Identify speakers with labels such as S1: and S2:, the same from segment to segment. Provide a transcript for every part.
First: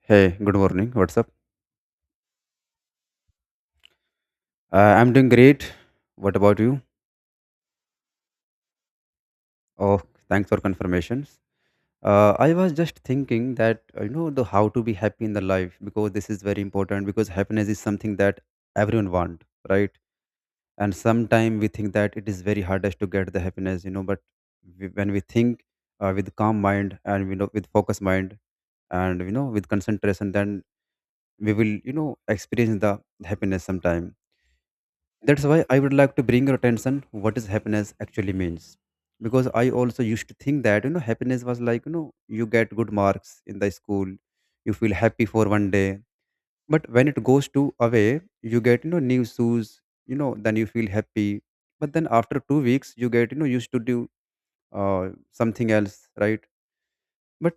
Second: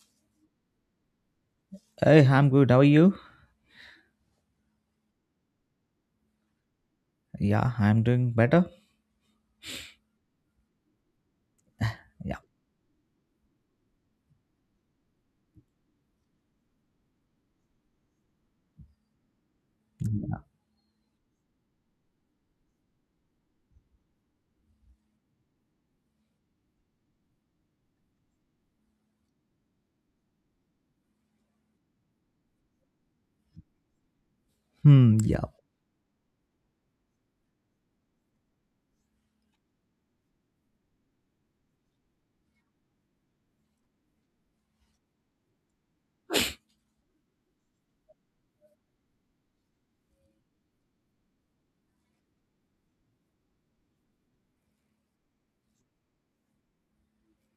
S1: Hey, good morning. What's up?
S2: Hey, I'm good. How are you?
S1: I'm doing great. What about you?
S2: Yeah, I'm doing better.
S1: Oh, thanks for confirmations.
S2: Yeah.
S1: I was just thinking that you know the how to be happy in the life, because this is very important, because happiness is something that everyone want, right? And sometimes we think that it is very hardest to get the happiness, you know. But when we think with calm mind, and with focused mind, and with concentration, then we will experience the happiness sometime.
S2: Hmm.
S1: That's
S2: Yeah.
S1: why I would like to bring your attention what is happiness actually means. Because I also used to think that, you know, happiness was like, you know, you get good marks in the school, you feel happy for one day. But when it goes to away, you get, you know, new shoes, you know, then you feel happy. But then after 2 weeks, you get, you know, used to do something else, right? But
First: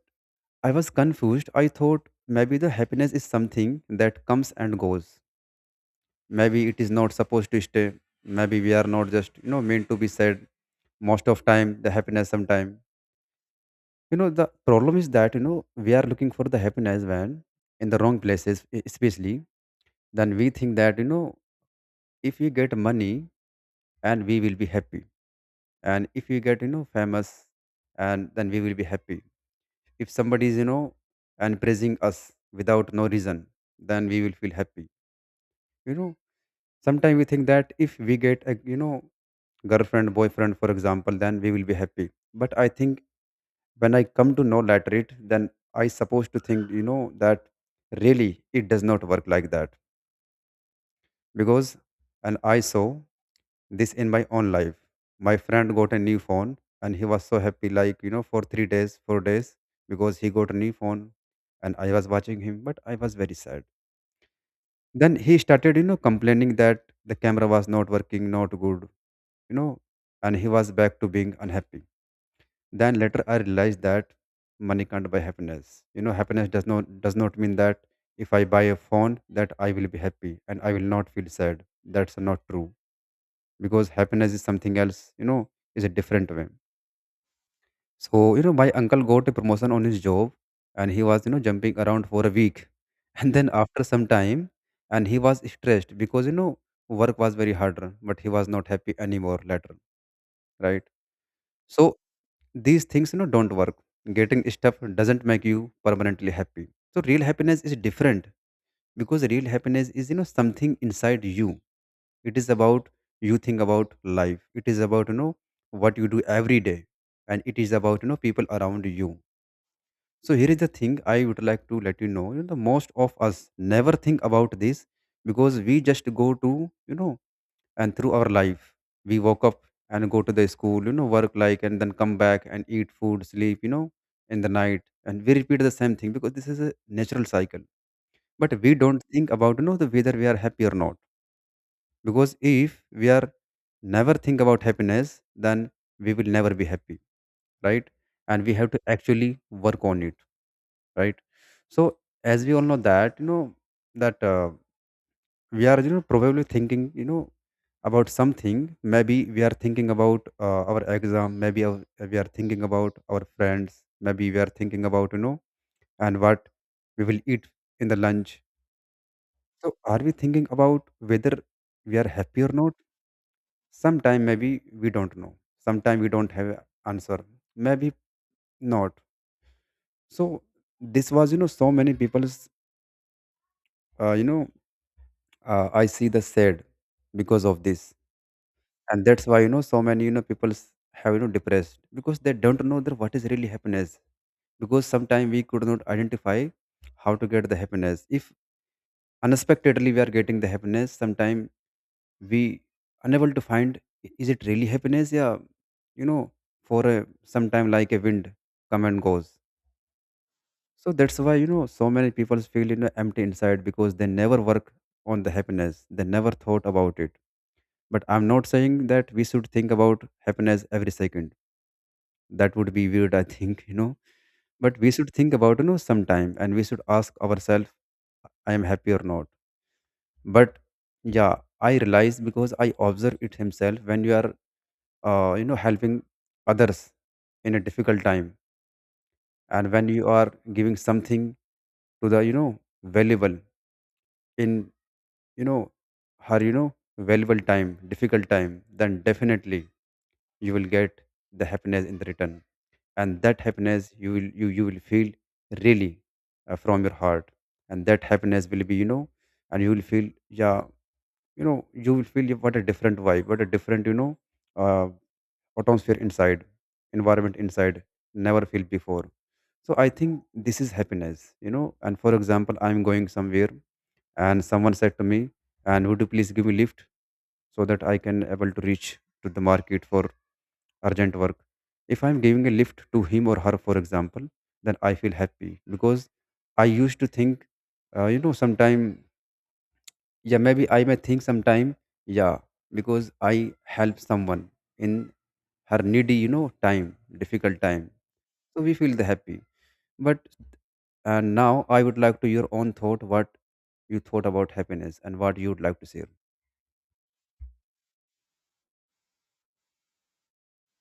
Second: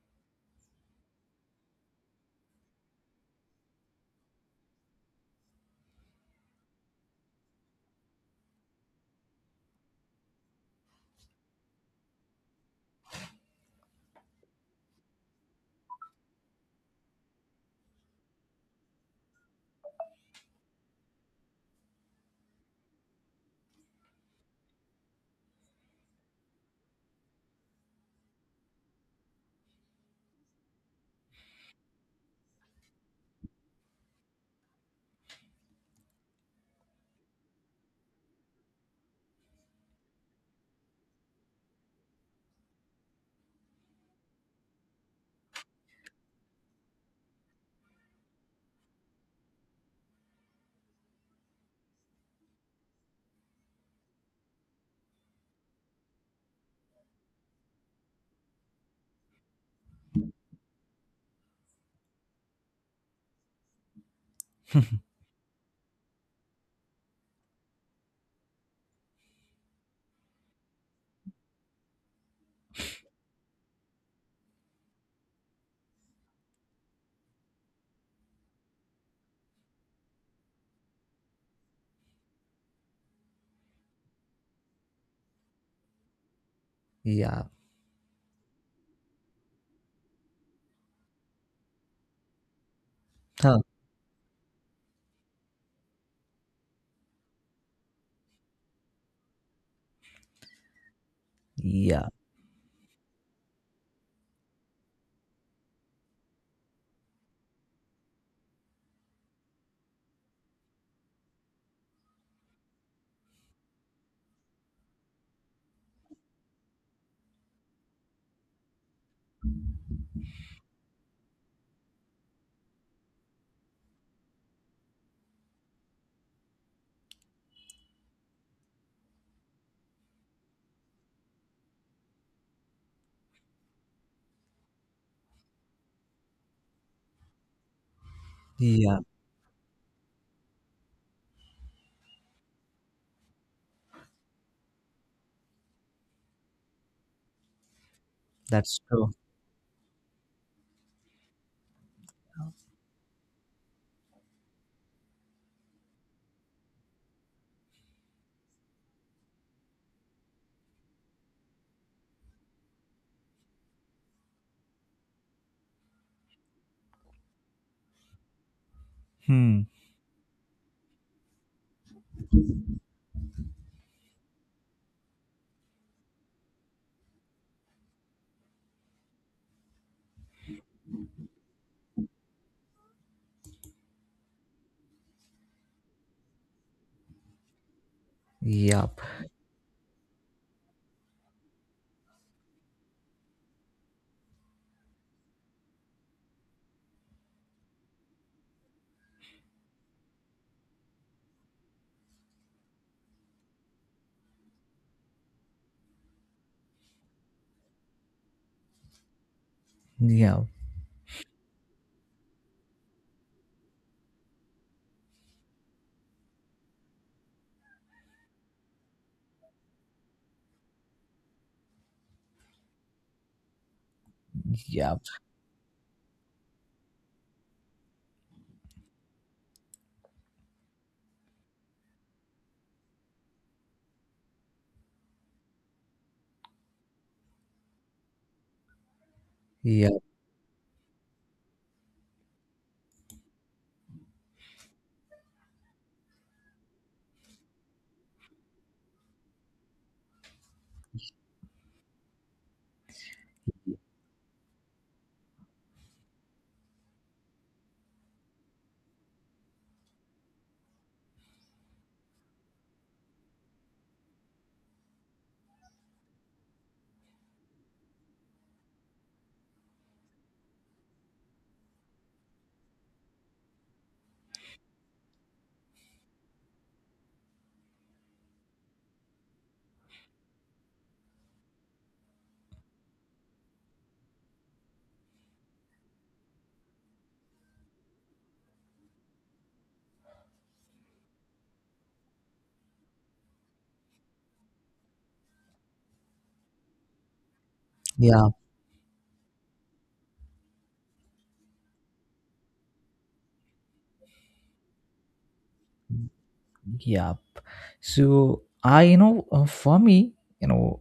S1: I was confused. I thought maybe the happiness is something that comes and goes, maybe it is not supposed to stay, maybe we are not just meant to be sad most of time the happiness sometime. You know, the problem is that, you know, we are looking for the happiness when in the wrong places, especially then we think that, you know, if we get money and we will be happy, and if we get, you know, famous, and then we will be happy. If somebody is, you know, and praising us without no reason, then we will feel happy, you know. Sometimes we think that if we get a, you know, girlfriend boyfriend for example, then we will be happy. But I think when I come to know later it, then I supposed to think, you know, that really it does not work like that. Because, and I saw this in my own life. My friend got a new phone and he was so happy like, you know, for 3 days 4 days, because he got a new phone. And I was watching him but I was very sad. Then he started, you know, complaining that the camera was not working not good, you know, and he was back to being unhappy. Then later I realized that money can't buy happiness. You know, happiness does not mean that if I buy a phone that I will be happy and I will not feel sad. That's not true, because happiness is something else. You know, is a different way.
S2: Yeah.
S1: So you know, my uncle got a promotion on his job, and he was, you know, jumping around for a week, and then
S2: Huh.
S1: after some time, and he was stressed because, you know, work was very harder, but he was not happy anymore later, right? So
S2: Yeah.
S1: these things, you know, don't work. Getting stuff doesn't make you permanently happy. So real happiness is different, because real happiness is, you know, something inside you. It is about, you think about life, it is about, you know, what you do every day, and it is about, you know, people around you. So here is the thing I would like to let you know, the most of us never think about this, because we just go to, you know, and through our life. We woke up and go to the school, you know, work like, and then come back and eat food, sleep, you know, in the night, and we repeat the same thing, because this is a natural cycle. But we
S2: Yeah.
S1: don't think about, you know, the whether we are happy or not. Because if we are never think about happiness, then we will never be happy, right? And we have
S2: That's
S1: to
S2: true.
S1: actually work on it, right? So as we all know that, you know, that we are, you know, probably thinking, you know, about something. Maybe we are thinking about our exam, we are thinking about our friends, maybe we are thinking about, you know, and what we will eat in the lunch.
S2: Hmm.
S1: So are we thinking about whether we are happy or not? Sometime maybe we don't know, sometime we don't have a answer, maybe not. So this was, you know, so many people's uh, you know I see the sad because of this.
S2: Yep.
S1: And that's why, you know, so many, you know, people have, you know, depressed, because they don't know that what is really happiness. Because sometimes we could not identify how to get the happiness. If unexpectedly we are getting the happiness, sometimes we unable to find is it really happiness, yeah, you know, for a sometime, like a wind come and goes.
S2: Yep.
S1: So that's why, you know, so many people feel, you know, empty inside, because they never work on the happiness, they never thought about it. But I'm not saying that we should think about happiness every second. That would be weird, I think, you know. But we
S2: Yep.
S1: should think about, you know, sometime, and we should ask ourselves, I am happy or not? But yeah, I realize, because I observe it himself. When you are you know, helping others in a difficult time, and when
S2: Yep.
S1: you are giving something to the, you know, valuable in, you know, her, you know, valuable time, difficult time, then definitely you will get the happiness in the return. And that happiness you will, you will feel really from your heart. And that happiness will be, you know, and you will feel, yeah, you know, you will feel, yeah, what a different vibe, what a different, you know, uh, atmosphere inside, environment inside, never felt before. So I think this is happiness, you know. And for example, I'm going somewhere and someone said to me and would you please give me lift, so that I can able to reach to the market for urgent work. If I'm giving a lift to him or her, for example, then I feel happy, because I used to think, you know, sometime, yeah, maybe I may think sometime, yeah, because I help someone in her needy, you know, time, difficult time.
S2: Yep.
S1: So we feel the happy. But now I would like to your own thought what you thought about happiness and what you would like to share.
S2: Yep. So I, for me, you know,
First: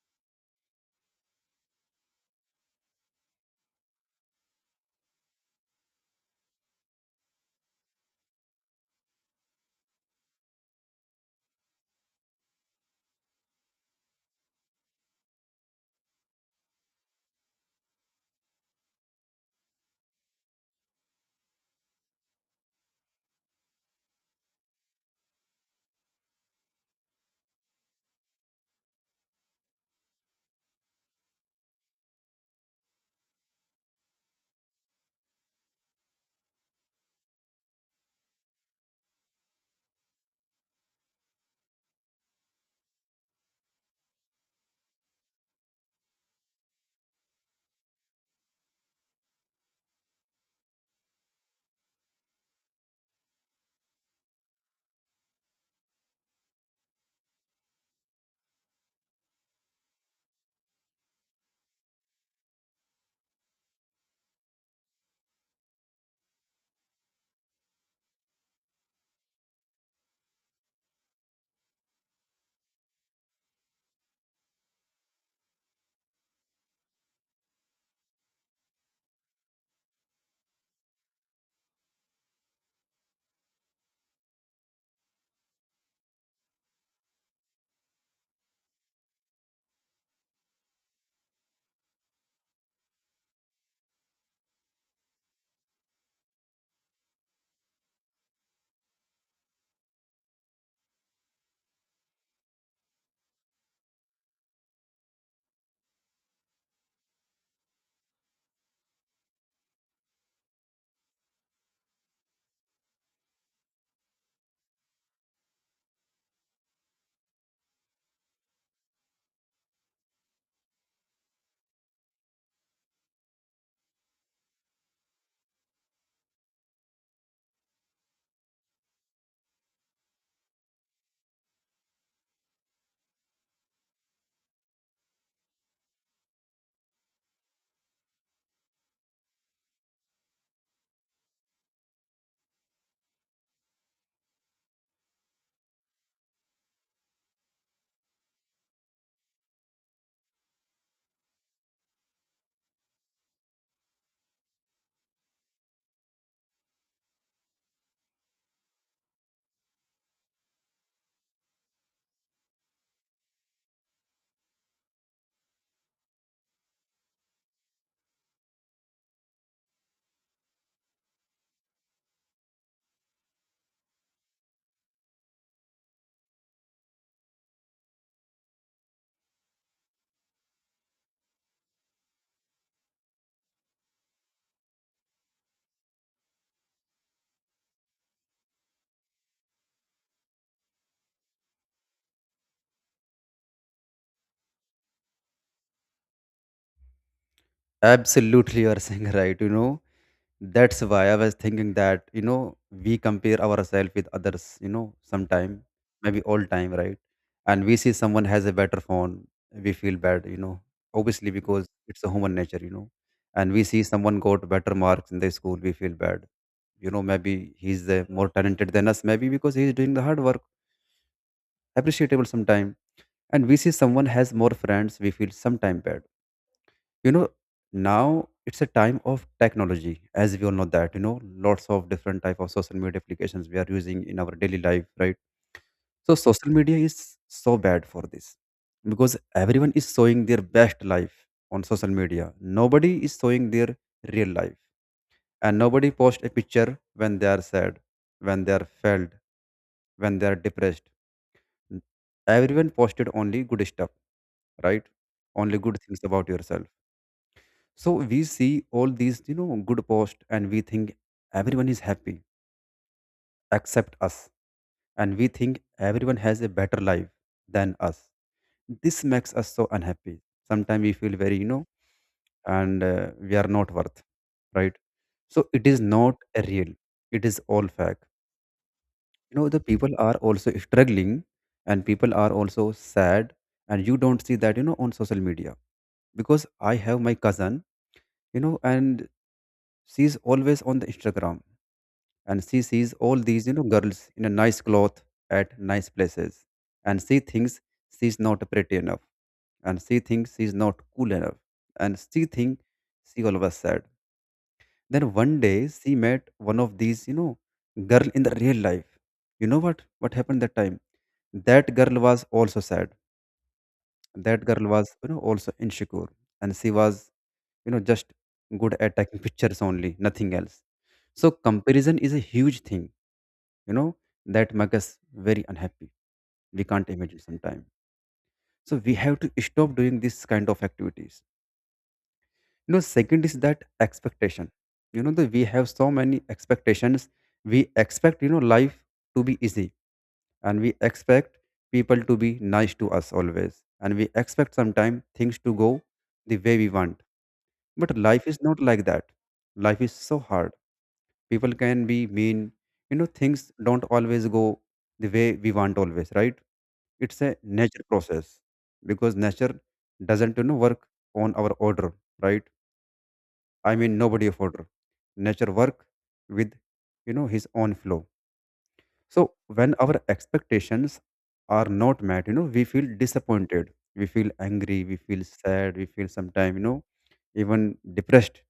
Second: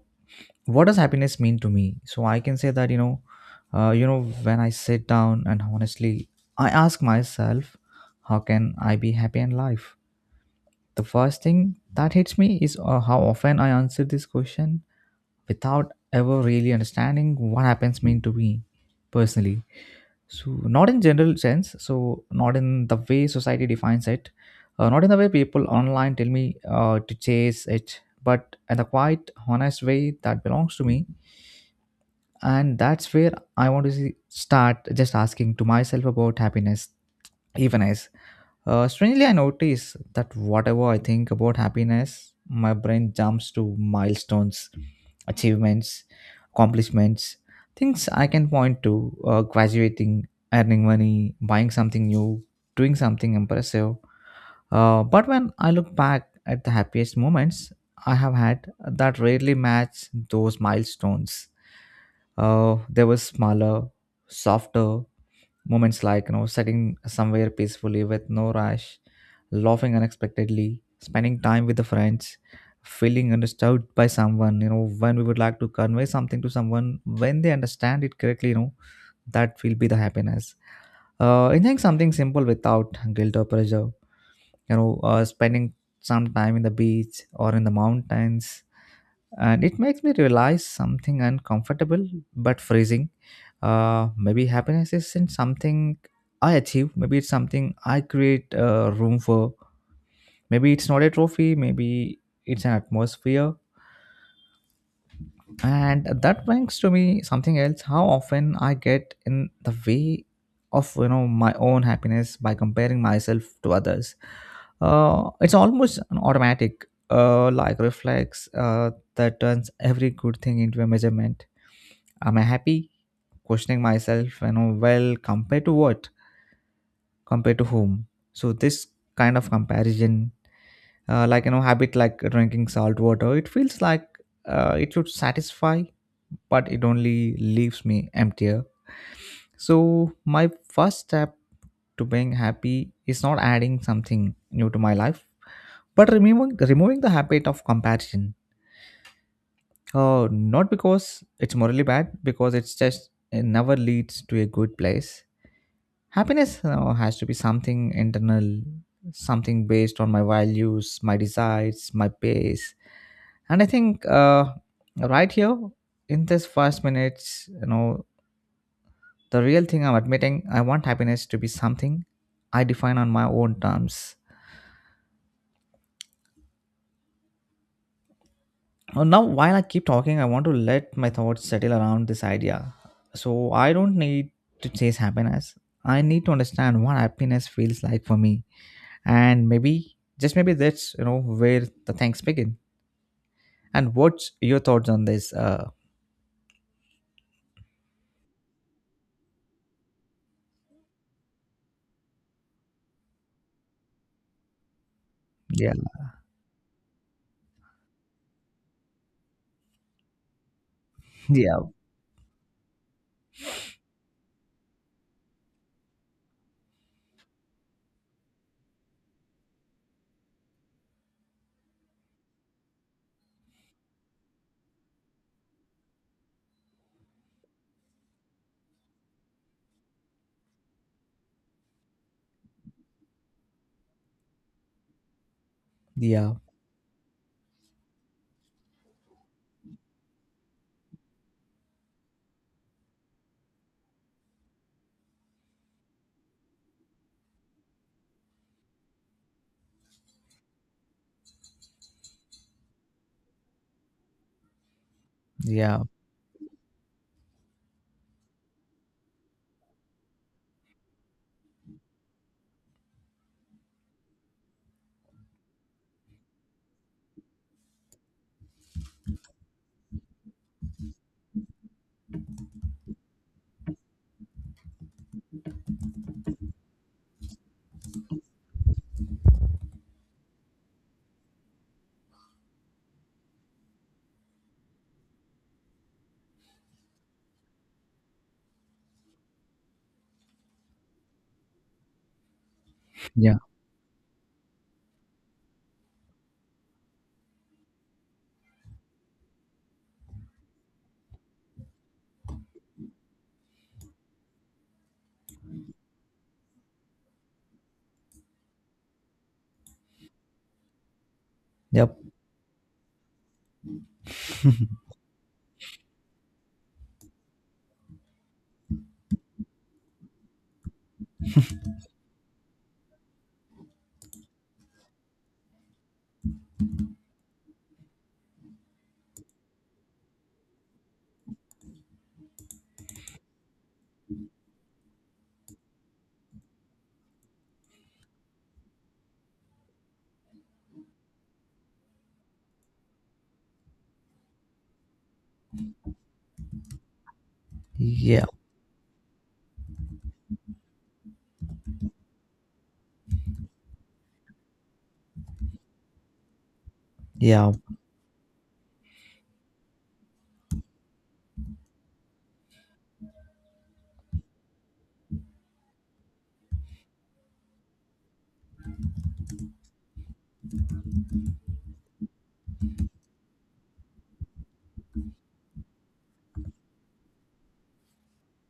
S2: what does happiness mean to me? So I can say that, you know, when I sit down and honestly, I ask myself, how can I be happy in life? The first thing that hits me is how often I answer this question without ever really understanding what happens mean to me personally, so not in general sense, so not in the way society defines it, not in the way people online tell me to chase it, but in the quite honest way that belongs to me. And that's where I want to see, start just asking to myself about happiness even as, strangely, I notice that whatever I think about happiness, my brain jumps to milestones, achievements, accomplishments, things I can point to, graduating, earning money, buying something new, doing something impressive. But when I look back at the happiest moments I have had, that rarely match those milestones. There were smaller, softer moments, like, you know, sitting somewhere peacefully with no rush, laughing unexpectedly, spending time with the friends, feeling understood by someone, you know, when we would like to convey something to someone, when they understand it correctly, you know, that will be the happiness. Enjoying something simple without guilt or pressure, you know, spending some time in the beach or in the mountains. And it makes me realize something uncomfortable but freezing. Maybe happiness isn't something I achieve. Maybe it's something I create room for. Maybe it's not a trophy, maybe it's an atmosphere. And that brings to me something else: how often I get in the way of, you know, my own happiness by comparing myself to others. Uh, it's almost an automatic, like, reflex that turns every good thing into a measurement. Am I happy? Questioning myself, you know, well, compared to what? Compared to whom? So this kind of comparison, like, you know, habit, like drinking salt water, it feels like, it should satisfy, but it only leaves me emptier. So my first step to being happy is not adding something new to my life, but removing the habit of comparison. Uh, not because it's morally bad, because it's just it never leads to a good place. Happiness, you know, has to be something internal, something based on my values, my desires, my pace. And I think, right here, in this first minutes, you know, the real thing I'm admitting, I want happiness to be something I define on my own terms. Now, while I keep talking, I want to let my thoughts settle around this idea. So I don't need to chase happiness, I need to understand what happiness feels like for me. And maybe, just maybe, that's, you know, where the things begin. And what's your thoughts on this? uh
S1: Absolutely, you are saying right. You know, that's why I was thinking that, you know, we compare ourselves with others, you know, sometime,
S2: yeah
S1: maybe all time, right? And we see someone has a better phone, we feel bad, you know, obviously
S2: yeah,
S1: because it's a human nature, you know. And we see someone got better marks in the school, we feel bad. You know, maybe he's more talented than us, maybe because he's doing the hard work, appreciable sometime. And we see someone has more friends, we feel sometime bad, you know. Now it's a time of technology. As we all know that, you know, lots of different type of social media applications we are using in our daily life, right? So
S2: yeah,
S1: social media is so bad for this, because everyone is showing their best life on social media. Nobody is showing their real life, and nobody posts a picture when they are sad, when they are failed, when they are depressed. Everyone posted only good stuff, right? Only good
S2: yeah,
S1: things about yourself. So we see all these, you know, good posts and we think everyone is happy except us. And we think everyone has a better life than us. This makes us so unhappy. Sometimes we feel very, you know, and we are not worth, right? So it is not a real, it is all fake. You know, the people are also struggling and people are also sad. And you don't see that, on social media because I have my cousin and she's always on the Instagram. And she sees all
S2: yeah,
S1: these girls in a nice cloth at nice places, and she thinks she's not pretty enough, and she thinks she's not cool enough, and she thinks she always sad. Then one day she met one of these girl in the real life. You know what happened that time, that girl
S2: yep,
S1: was also sad. That girl was also insecure, and she was just good at taking pictures only, nothing else. So comparison is a huge thing, you know that makes us very unhappy. We can't imagine sometimes, so we have to stop doing this kind of activities. Second is that expectation. That we have so many expectations. We expect life to be easy, and we expect people to be nice to us always, and we expect sometimes things to go the way we want, but
S2: yeah,
S1: life is not like that. Life is so hard. People can be mean. Things don't always go the way we want always, right? It's a
S2: yeah.
S1: nature process, because nature doesn't work on our order, right? I mean, nobody of order. Nature work with, his own flow. So when our expectations are not met, we feel disappointed, we feel angry, we feel sad, we feel sometimes, even depressed.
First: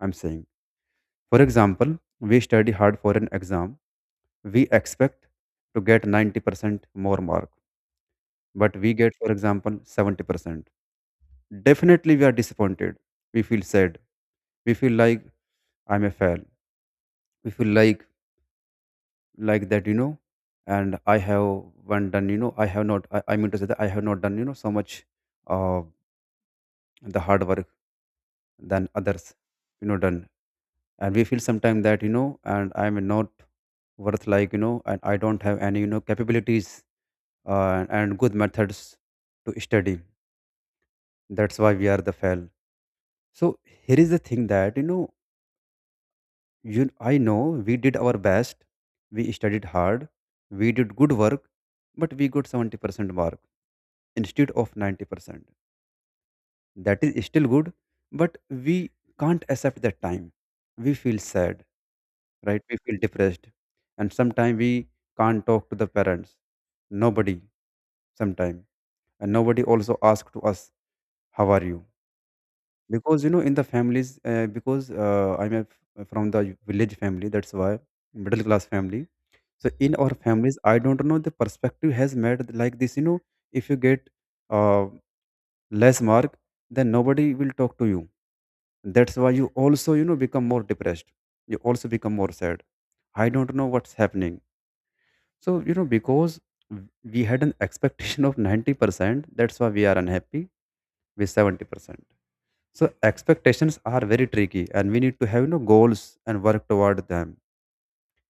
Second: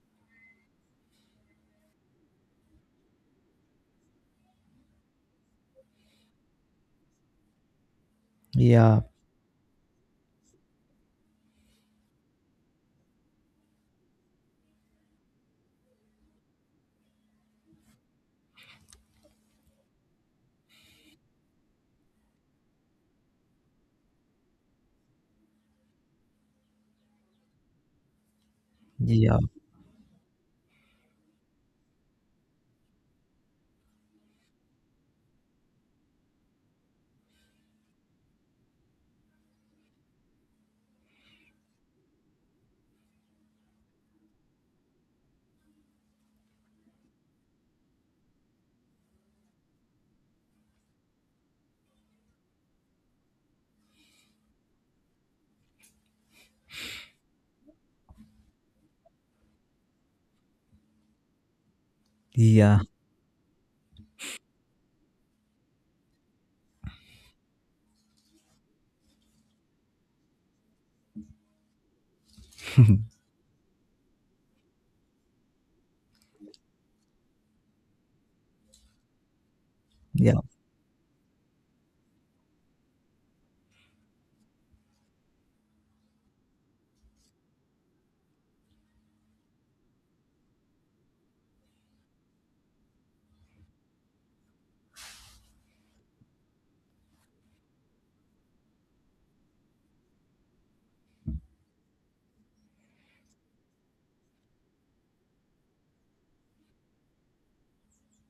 S1: I'm saying, for example, we study hard for an exam, we expect to get 90% more mark, but we
S2: Yeah,
S1: get, for example, 70%. Definitely, we are disappointed. We feel sad. We feel like I'm a fail. We feel like that, and I haven't done, I have not, I mean to say that I have not done so much uh, the hard work than others
S2: yeah,
S1: done. And we feel sometimes that, and I'm not worth, like, and I don't have any capabilities, and good methods to study. That's why we are the fail. So here is the thing that, I know we did our best. We studied hard. We did good work, but we got 70% mark instead of 90%. That is still good, but we can't accept that time. We feel sad, right? We
S2: yeah,
S1: feel depressed. And sometimes we can't talk to the parents. Nobody, sometimes. And nobody also asks to us, how are you? Because, in the families, because I'm from the village family, that's why, middle class family. So in our
S2: yeah,
S1: families, I don't know, the perspective has made like this. If you get uh, less mark, then nobody will talk to you. That's why you also become more depressed. You also become more sad. I don't know what's happening. So because w- we had an expectation of 90%, that's why we are unhappy with 70%. So expectations are very tricky, and we need to have goals and work toward them.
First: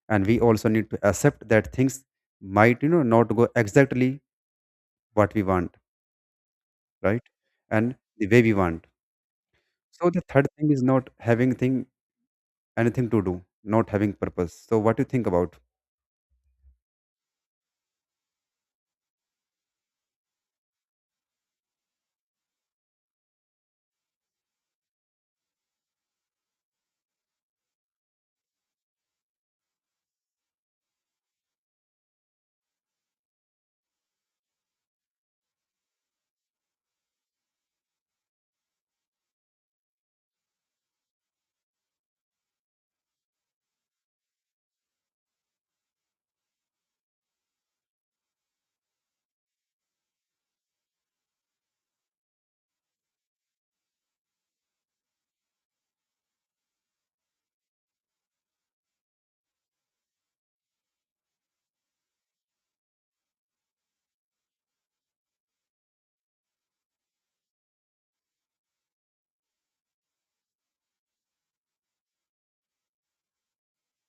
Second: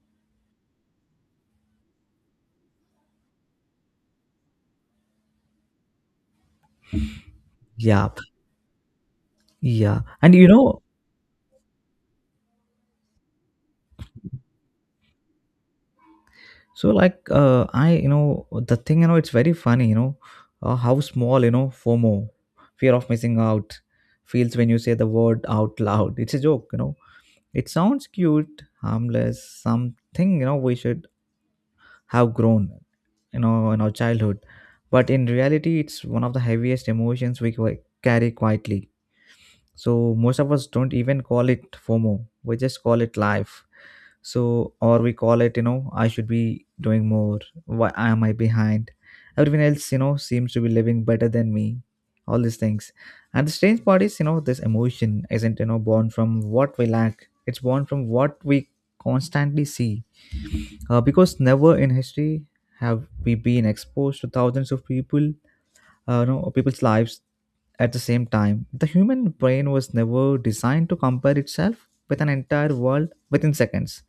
S1: And we also need to accept that things might not go exactly what we want, right? And
S2: yeah,
S1: the way we want.
S2: yeah.
S1: So the
S2: And
S1: third
S2: you
S1: thing is
S2: know,
S1: not having thing anything to do, not having purpose. So what do you think about?
S2: so like, I, you know, the thing, you know, it's very funny, you know, how small, you know, FOMO, fear of missing out, feels when you say the word out loud. It's a joke, you know. It sounds cute, harmless, something, you know, we should have grown, you know, in our childhood. But in reality, it's one of the heaviest emotions we carry quietly. So most of us don't even call it FOMO. We just call it life. So or we call it, you know, I should be doing more. Why am I behind? Everyone else, you know, seems to be living better than me. All these things. And the strange part is, you know, this emotion isn't, you know, born from what we lack. It's born from what we constantly see. Because never in history have we been exposed to thousands of people, you know, people's lives at the same time. The human brain was never designed to compare itself with an entire world within seconds.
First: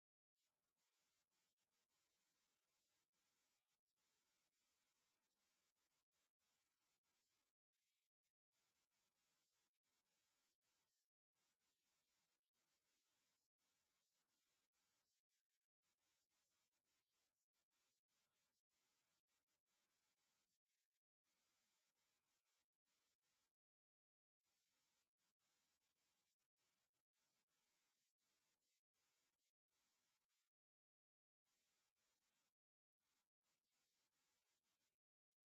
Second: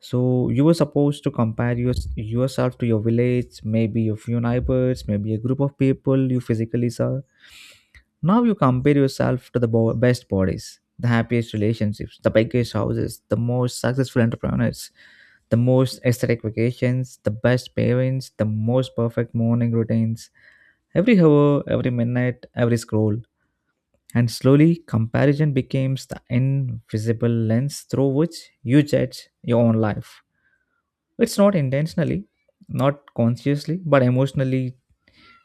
S2: So you were supposed to compare your, yourself to your village, maybe a few neighbors, maybe a group of people you physically saw. Now you compare yourself to the best bodies, the happiest relationships, the biggest houses, the most successful entrepreneurs, the most aesthetic vacations, the best parents, the most perfect morning routines. Every hour, every minute, every scroll, and slowly, comparison becomes the invisible lens through which you judge your own life. It's not intentionally, not consciously, but emotionally,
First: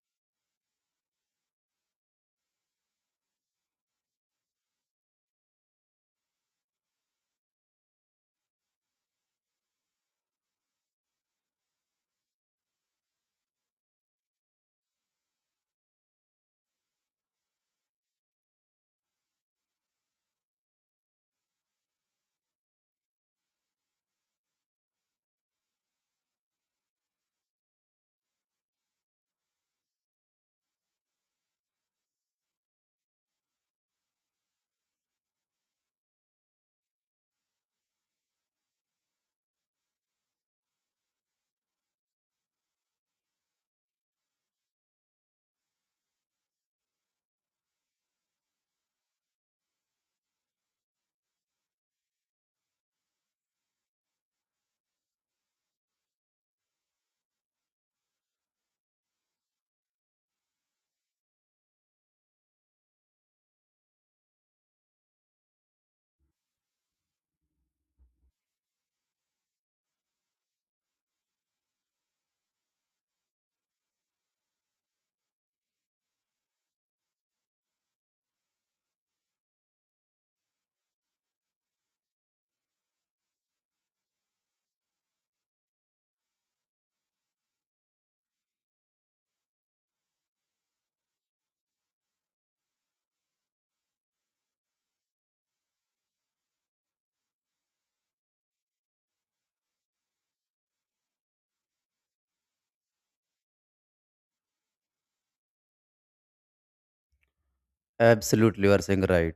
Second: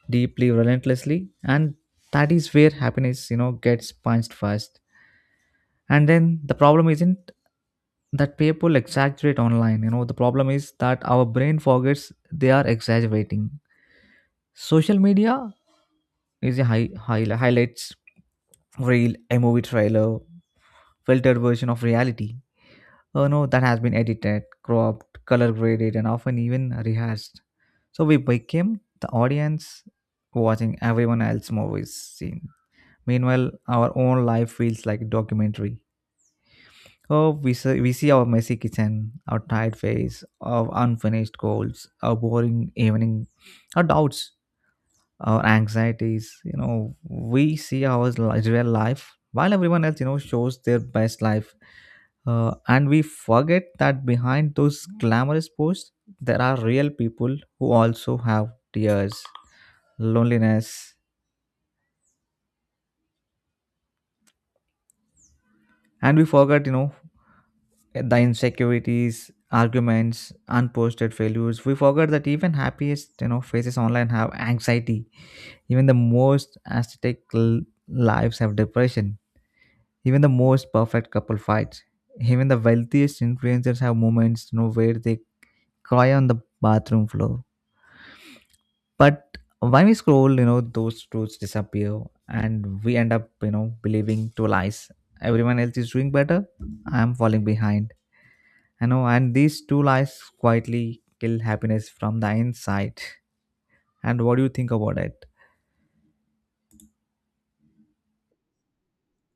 S2: deeply, relentlessly. And that is where happiness, you know, gets punched first. And then the problem isn't that people exaggerate online. You know, the problem is that our brain forgets they are exaggerating. Social media is a highlights reel, a movie trailer, filtered version of reality. Oh no, that has been edited, cropped, color graded, and often even rehearsed. So we became the audience watching everyone else's movies scene. Meanwhile, our own life feels like a documentary. Oh, we see our messy kitchen, our tired face, our unfinished goals, our boring evening, our doubts, our anxieties. You know, we see our real life while everyone else, you know, shows their best life. Uh, and we forget that behind those glamorous posts there are real people who also have tears, loneliness. And we forget, you know, the insecurities, arguments, unposted failures. We forget that even happiest, you know, faces online have anxiety, even the most aesthetic lives have depression. Even the most perfect couple fights. Even the wealthiest influencers have moments, you know, where they cry on the bathroom floor. But when we scroll, you know, those truths disappear and we end up, you know, believing two lies. Everyone else is doing better. I am falling behind. I know, and these two lies quietly kill happiness from the inside. And what do you think about it?
S1: Absolutely, you are saying right.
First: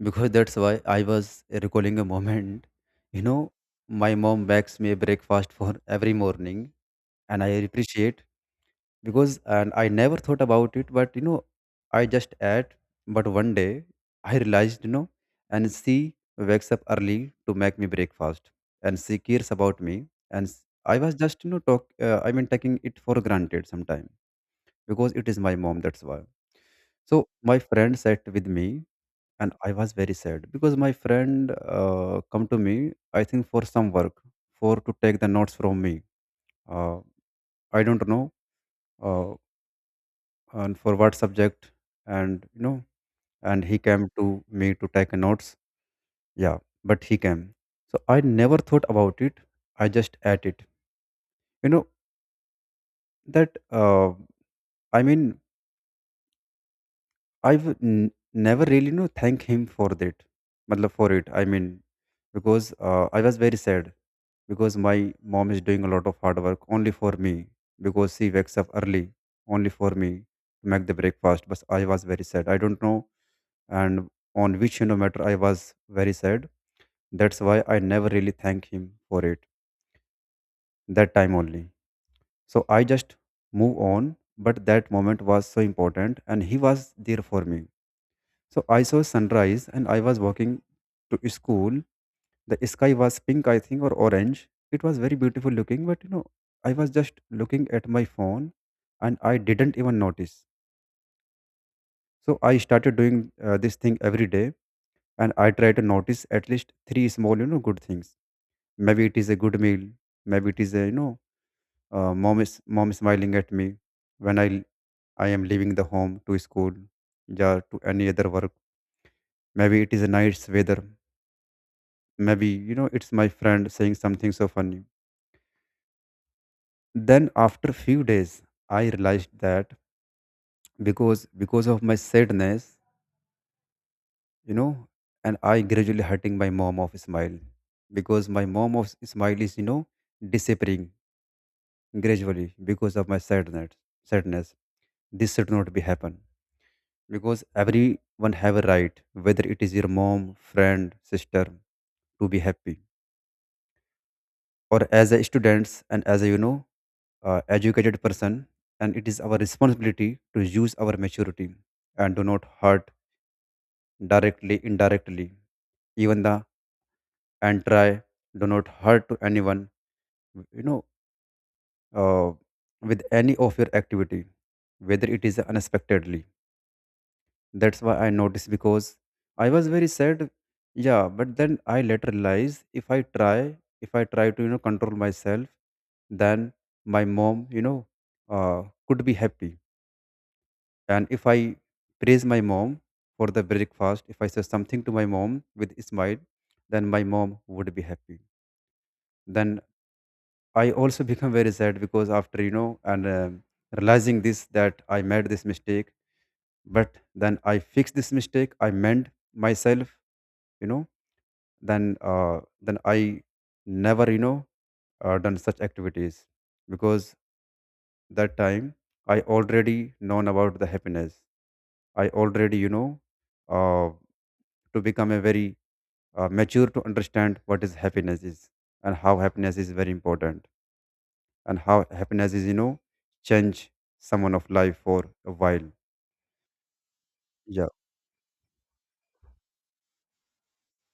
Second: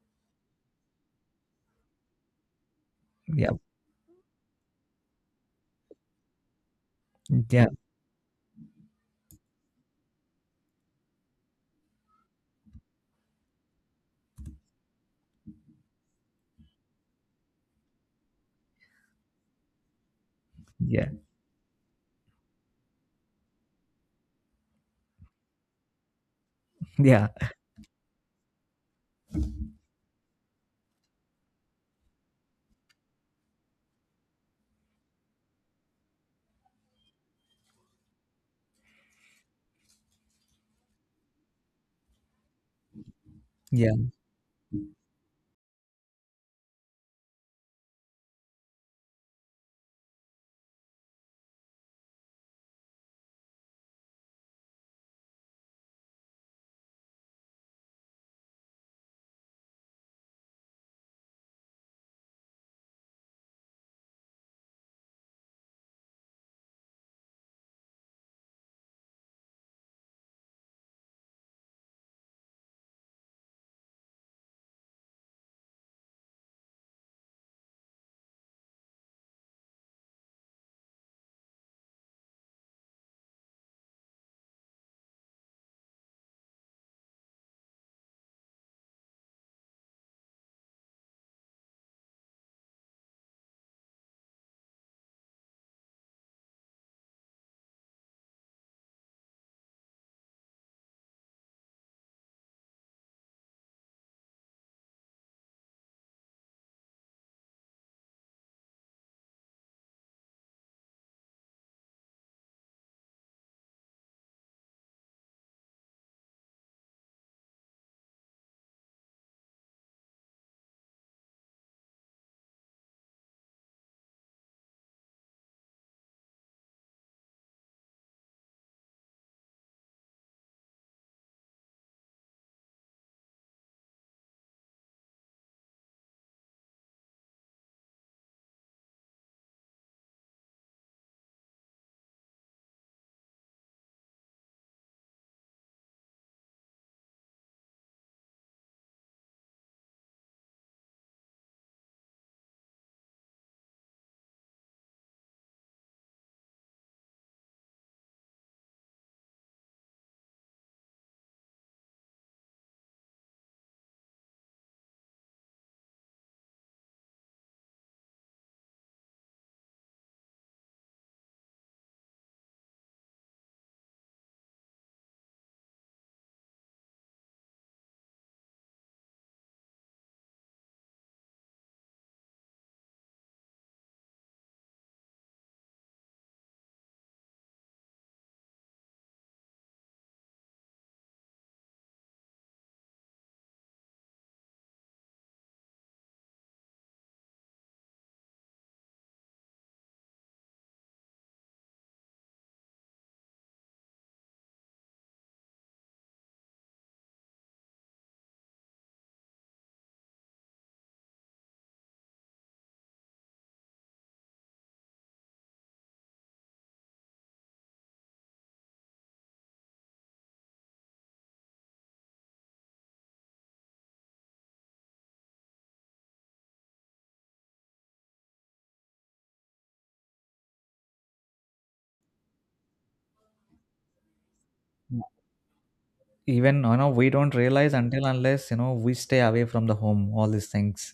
S1: Because that's why I was recalling a moment. You
S2: Yeah,
S1: know, my mom bakes me a breakfast for every morning, and I
S2: yeah,
S1: appreciate, because and I never thought about it, but I just ate. But one day I realized, and she wakes up early to make me breakfast, and she cares about me, and I
S2: yeah,
S1: was just talk. I mean, taking it for granted sometime, because it is my mom. That's why. So
S2: yeah.
S1: my friend sat with me, and I was very sad because my friend come to me. I think for some work, for to take the notes from me. Uh, I don't know. Uh, and for what subject, and and he
S2: Yeah.
S1: came to me to take notes, yeah, but he came. So I never thought about it, I just ate it, you know that, I mean, I've never really thank him for that, matlab for it, I mean, because I was very sad, because my mom is doing a lot of hard work only for me, because she wakes up early only for me to make the breakfast. But I was very sad, I don't know, and on which matter I was very sad. That's why I never really thank him for it that time only. So I just move on, but that moment was so important, and he was there for me. So I saw sunrise, and I was walking to school. The sky was pink, I think, or orange. It was very beautiful looking, but I was just looking at my phone, and I didn't even notice. So I started doing this thing every day, and I try to notice at least three small, good things. Maybe it is a good meal. Maybe it is mom smiling at me when I am leaving the home to school, yeah, to any other work. Maybe it is a nice weather. Maybe it's my friend saying something so funny. Then after few days, I realized that, because of my sadness, you know, and I gradually hurting my mom of smile, because my mom of smile is disappearing gradually because of my sadness. This should not be happen, because everyone have a right, whether it is your mom, friend, sister, to be happy. Or as a students and as a educated person, and it is our responsibility to use our maturity and do not hurt, directly, indirectly, even the and try, do not hurt to anyone. you know uh, with any of your activity, whether it is unexpectedly. That's why I noticed, because I was very sad. Yeah, but then I later realized, if I try to, control myself, then my mom, could be happy. And if I praise my mom for the breakfast, if I say something to my mom with a smile, then my mom would be happy. Then I also become very sad, because after, and realizing this, that I made this mistake. But then I fixed this mistake, I mend myself, you know then uh, then I never done such activities, because that time I already known about the happiness. I already uh, to become a very mature, to understand what is happiness is, and how happiness is very important, and how happiness is change someone of life for a while.
S2: Even, you know, we don't
S1: Yeah.
S2: realize until, unless, you know, we stay away from the home, all these things.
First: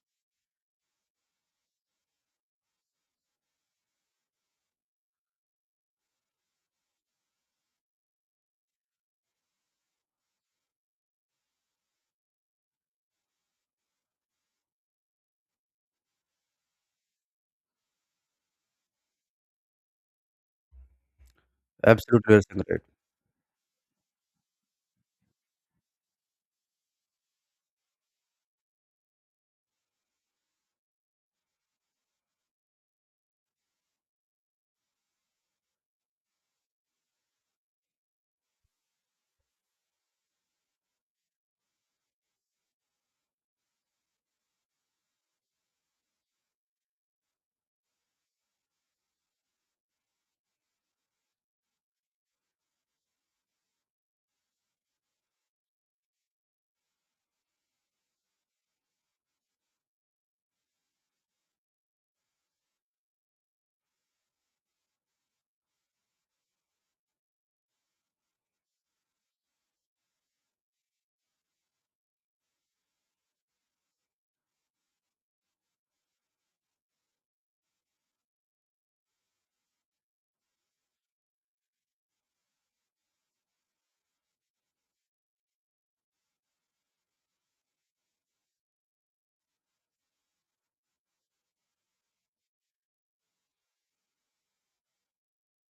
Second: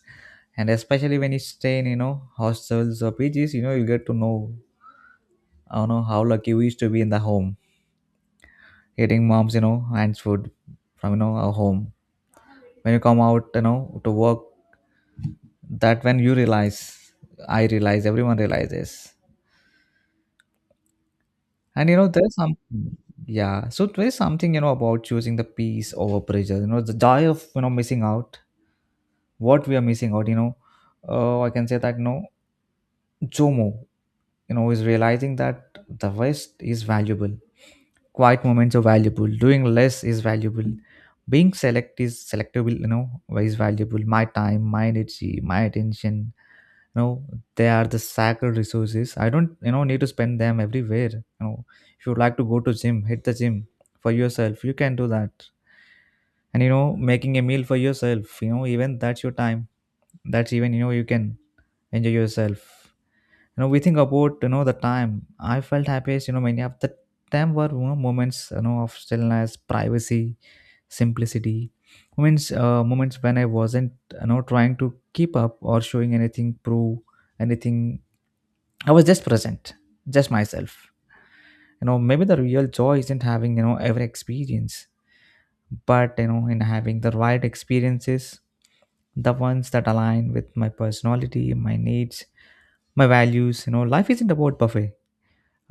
S2: And especially when you stay in, you know, hostels or PGs, you know, you get to know, I don't know how lucky we used to be in the home, eating mom's, you know, hands food from, you know, our home. When you come out, you know, to work, that when you realize. I realize, everyone realizes. And, you know,
S1: Absolutely,
S2: there's
S1: you're
S2: some.
S1: saying right.
S2: Yeah, so there's something, you know, about choosing the peace over pressure, you know, the joy of, you know, missing out, what we are missing out, you know. I can say that, you know, JOMO, you know, is realizing that the west is valuable, quiet moments are valuable, doing less is valuable, being select is selectable, you know, is valuable. My time, my energy, my attention, you know, they are the sacred resources. I don't, you know, need to spend them everywhere. You know, if you like to go to gym, hit the gym for yourself, you can do that. And, you know, making a meal for yourself, you know, even that's your time, that's even, you know, you can enjoy yourself. You know, we think about, you know, the time I felt happiest, you know, many of the time were, you know, moments, you know, of stillness, privacy, simplicity. Moments moments when I wasn't, you know, trying to keep up or showing anything, prove anything. I was just present, just myself. You know, maybe the real joy isn't having, you know, every experience, but, you know, in having the right experiences, the ones that align with my personality, my needs, my values. You know, life isn't about buffet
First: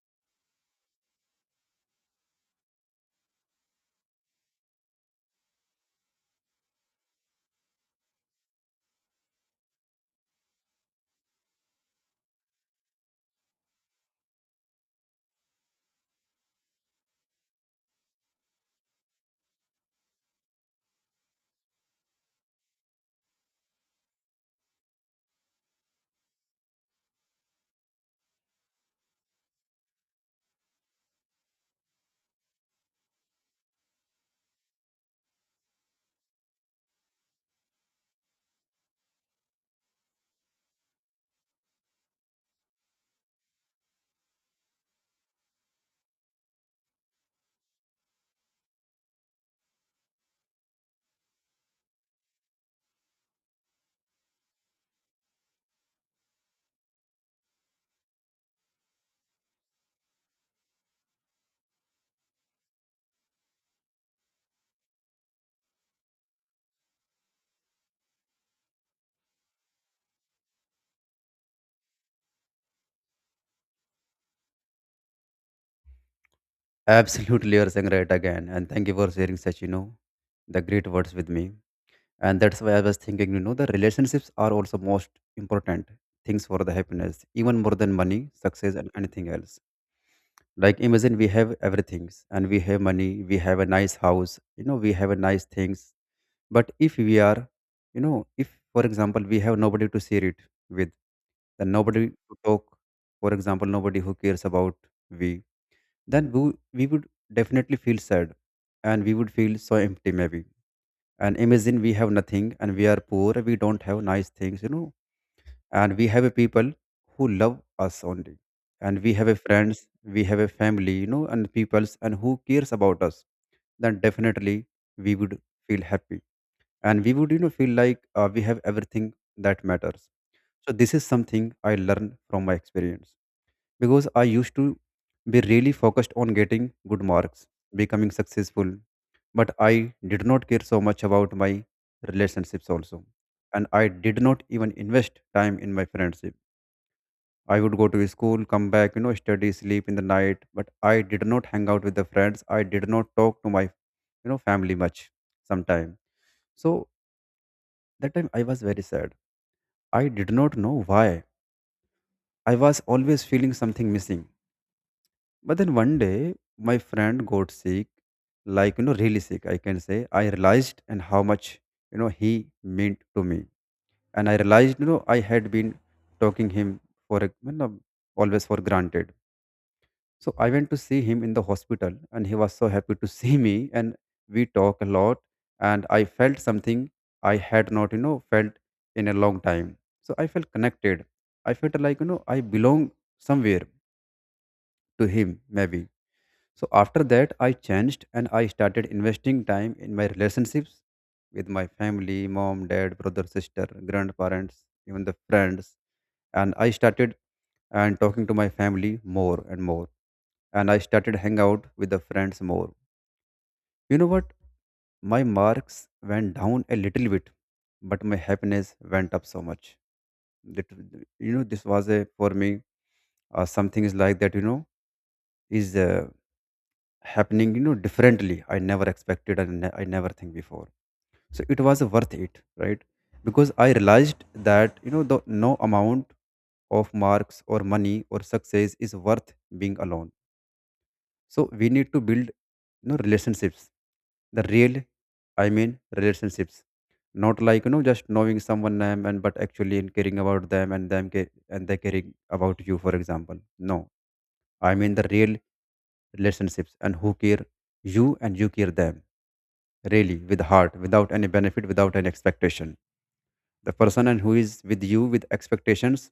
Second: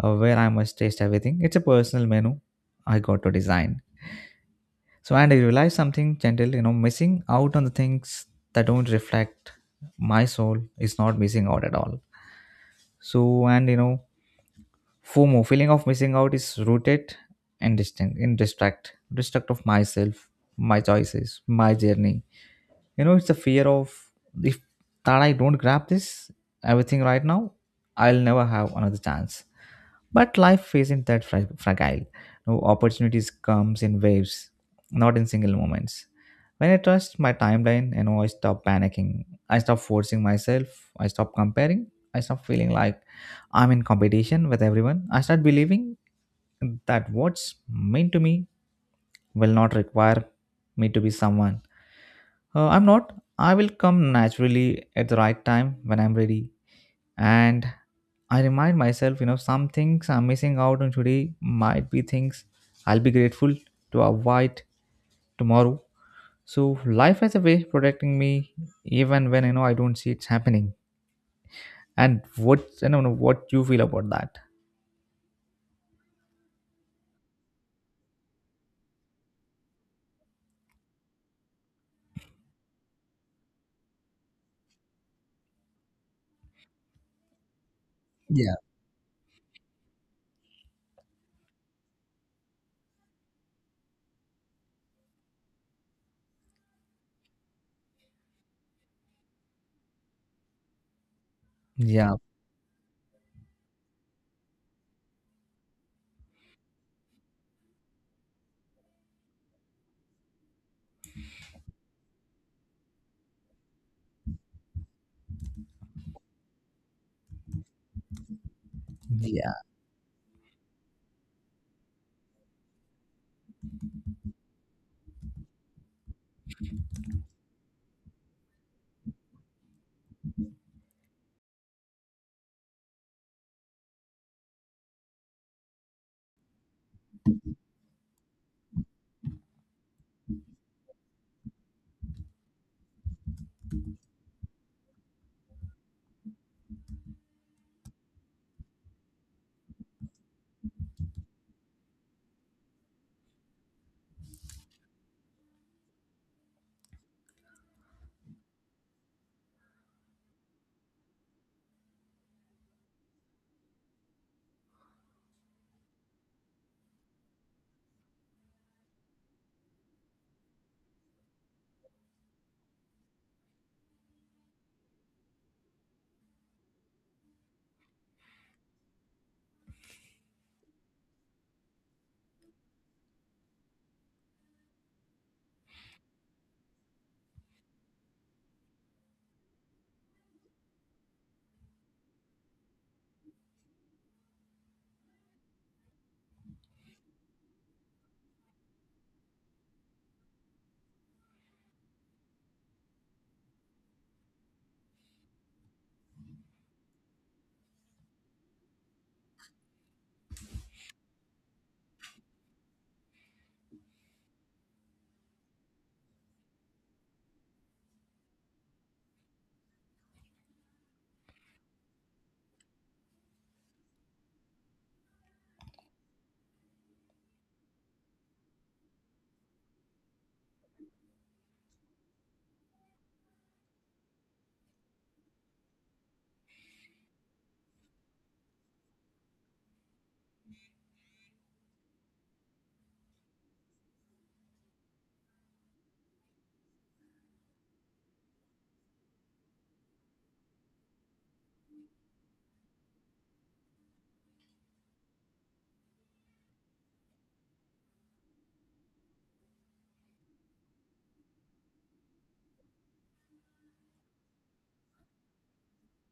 S2: where I must taste everything. It's a personal menu I got to design. So, and I realized something gentle, you know, missing out on the things that don't reflect my soul is not missing out at all. So, and you know, FOMO, feeling of missing out, is rooted in distinct, in distract, distract of myself, my choices, my journey. You know, it's the fear of, if that I don't grab this everything right now, I'll never have another chance. But life isn't that fragile. No opportunities comes in waves, not in single moments. When I trust my timeline, you know, I stop panicking. I stop forcing myself. I stop comparing. I stop feeling like I'm in competition with everyone. I start believing that what's meant to me will not require me to be someone. I'm not. I will come naturally at the right time when I'm ready. And I remind myself, you know, some things I'm missing out on today might be things I'll be grateful to avoid tomorrow. So life has a way of protecting me even when, you know, I don't see it's happening. And what, I don't know what you feel about that.
S1: Absolutely, you're saying right again, and thank you for sharing such the great words with me. And that's why I was thinking, the relationships are also most important things for the happiness, even more than money,
S2: Yeah.
S1: success, and anything else. Like, imagine we have everything, and we have money, we have a nice house, we have a nice things. But if we are, if for example we have nobody to share it with, then nobody
S2: Yeah,
S1: to talk, for example, nobody who cares about we, then we would definitely feel sad, and we would feel so empty maybe. And imagine we have nothing, and we are poor, we don't have nice things, and we have a people who love us only, and we have a
S2: yeah.
S1: friends, we have a family, and peoples and who cares about us, then definitely we would feel happy, and we would feel like we have everything that matters. So this is something I learned from my experience, because I used to be really focused on getting good marks, becoming successful, but I did not care so much about my relationships also. And I did not even invest time in my friendship. I would go to school, come back, study, sleep in the night, but I did not hang out with the friends. I did not talk to my, family much sometime. So that time I was very sad. I did not know why. I was always feeling something missing. But then one day, my friend got sick, like, really sick, I can say. I realized and how much, he meant to me. And I realized, I had been talking him for, always for granted. So I went to see him in the hospital, and he was so happy to see me. And we talk a lot, and I felt something I had not, felt in a long time. So I felt connected. I felt like, I belong somewhere to him, maybe. So after that, I changed, and I started investing time in my relationships with my family, mom, dad, brother, sister, grandparents, even the friends. And I started and talking to my family more and more. And I started hang out with the friends more. You know what? My marks went down a little bit, but my happiness went up so much. That, this was a for me something is like that. Is happening differently, I never expected, and I never think before. So it was worth it, right? Because I realized that, the no amount of marks or money or success is worth being alone. So we need to build relationships, the real, I mean, relationships. Not like just knowing someone name and but actually in caring about them, and they caring about you, for example. No, I mean the real relationships, and who care you and you care them, really with heart without any benefit, without any expectation. The person and who is with you with expectations,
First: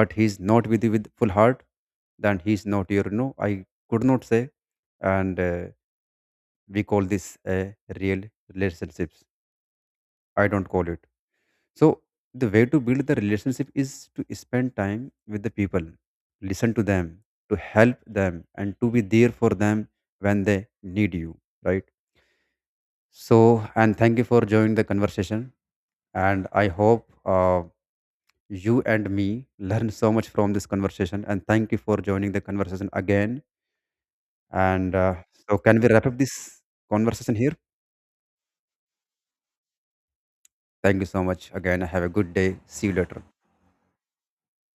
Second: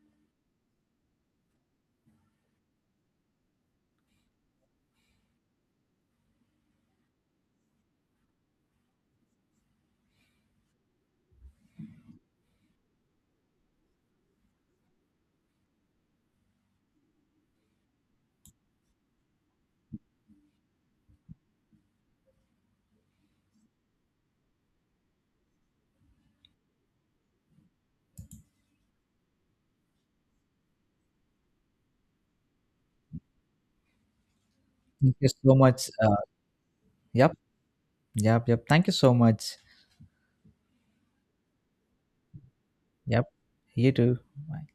S1: but he is not with you with full heart, then he is not your. No, I could not say. And we call this a real relationships, I don't call it. So the way to build the relationship is to spend time with the people, listen to them, to help them, and to be there for them when they need you, right? So, and thank you for joining the conversation, and I hope you and me learn so much from this conversation, and thank you for joining the conversation again. And
S2: Thank you
S1: so
S2: so
S1: can we
S2: much.
S1: wrap up this conversation
S2: Yep,
S1: here?
S2: yep, yep. Thank you so much.
S1: Thank you so much again, have a good day, see you later.
S2: Yep. You too. Bye.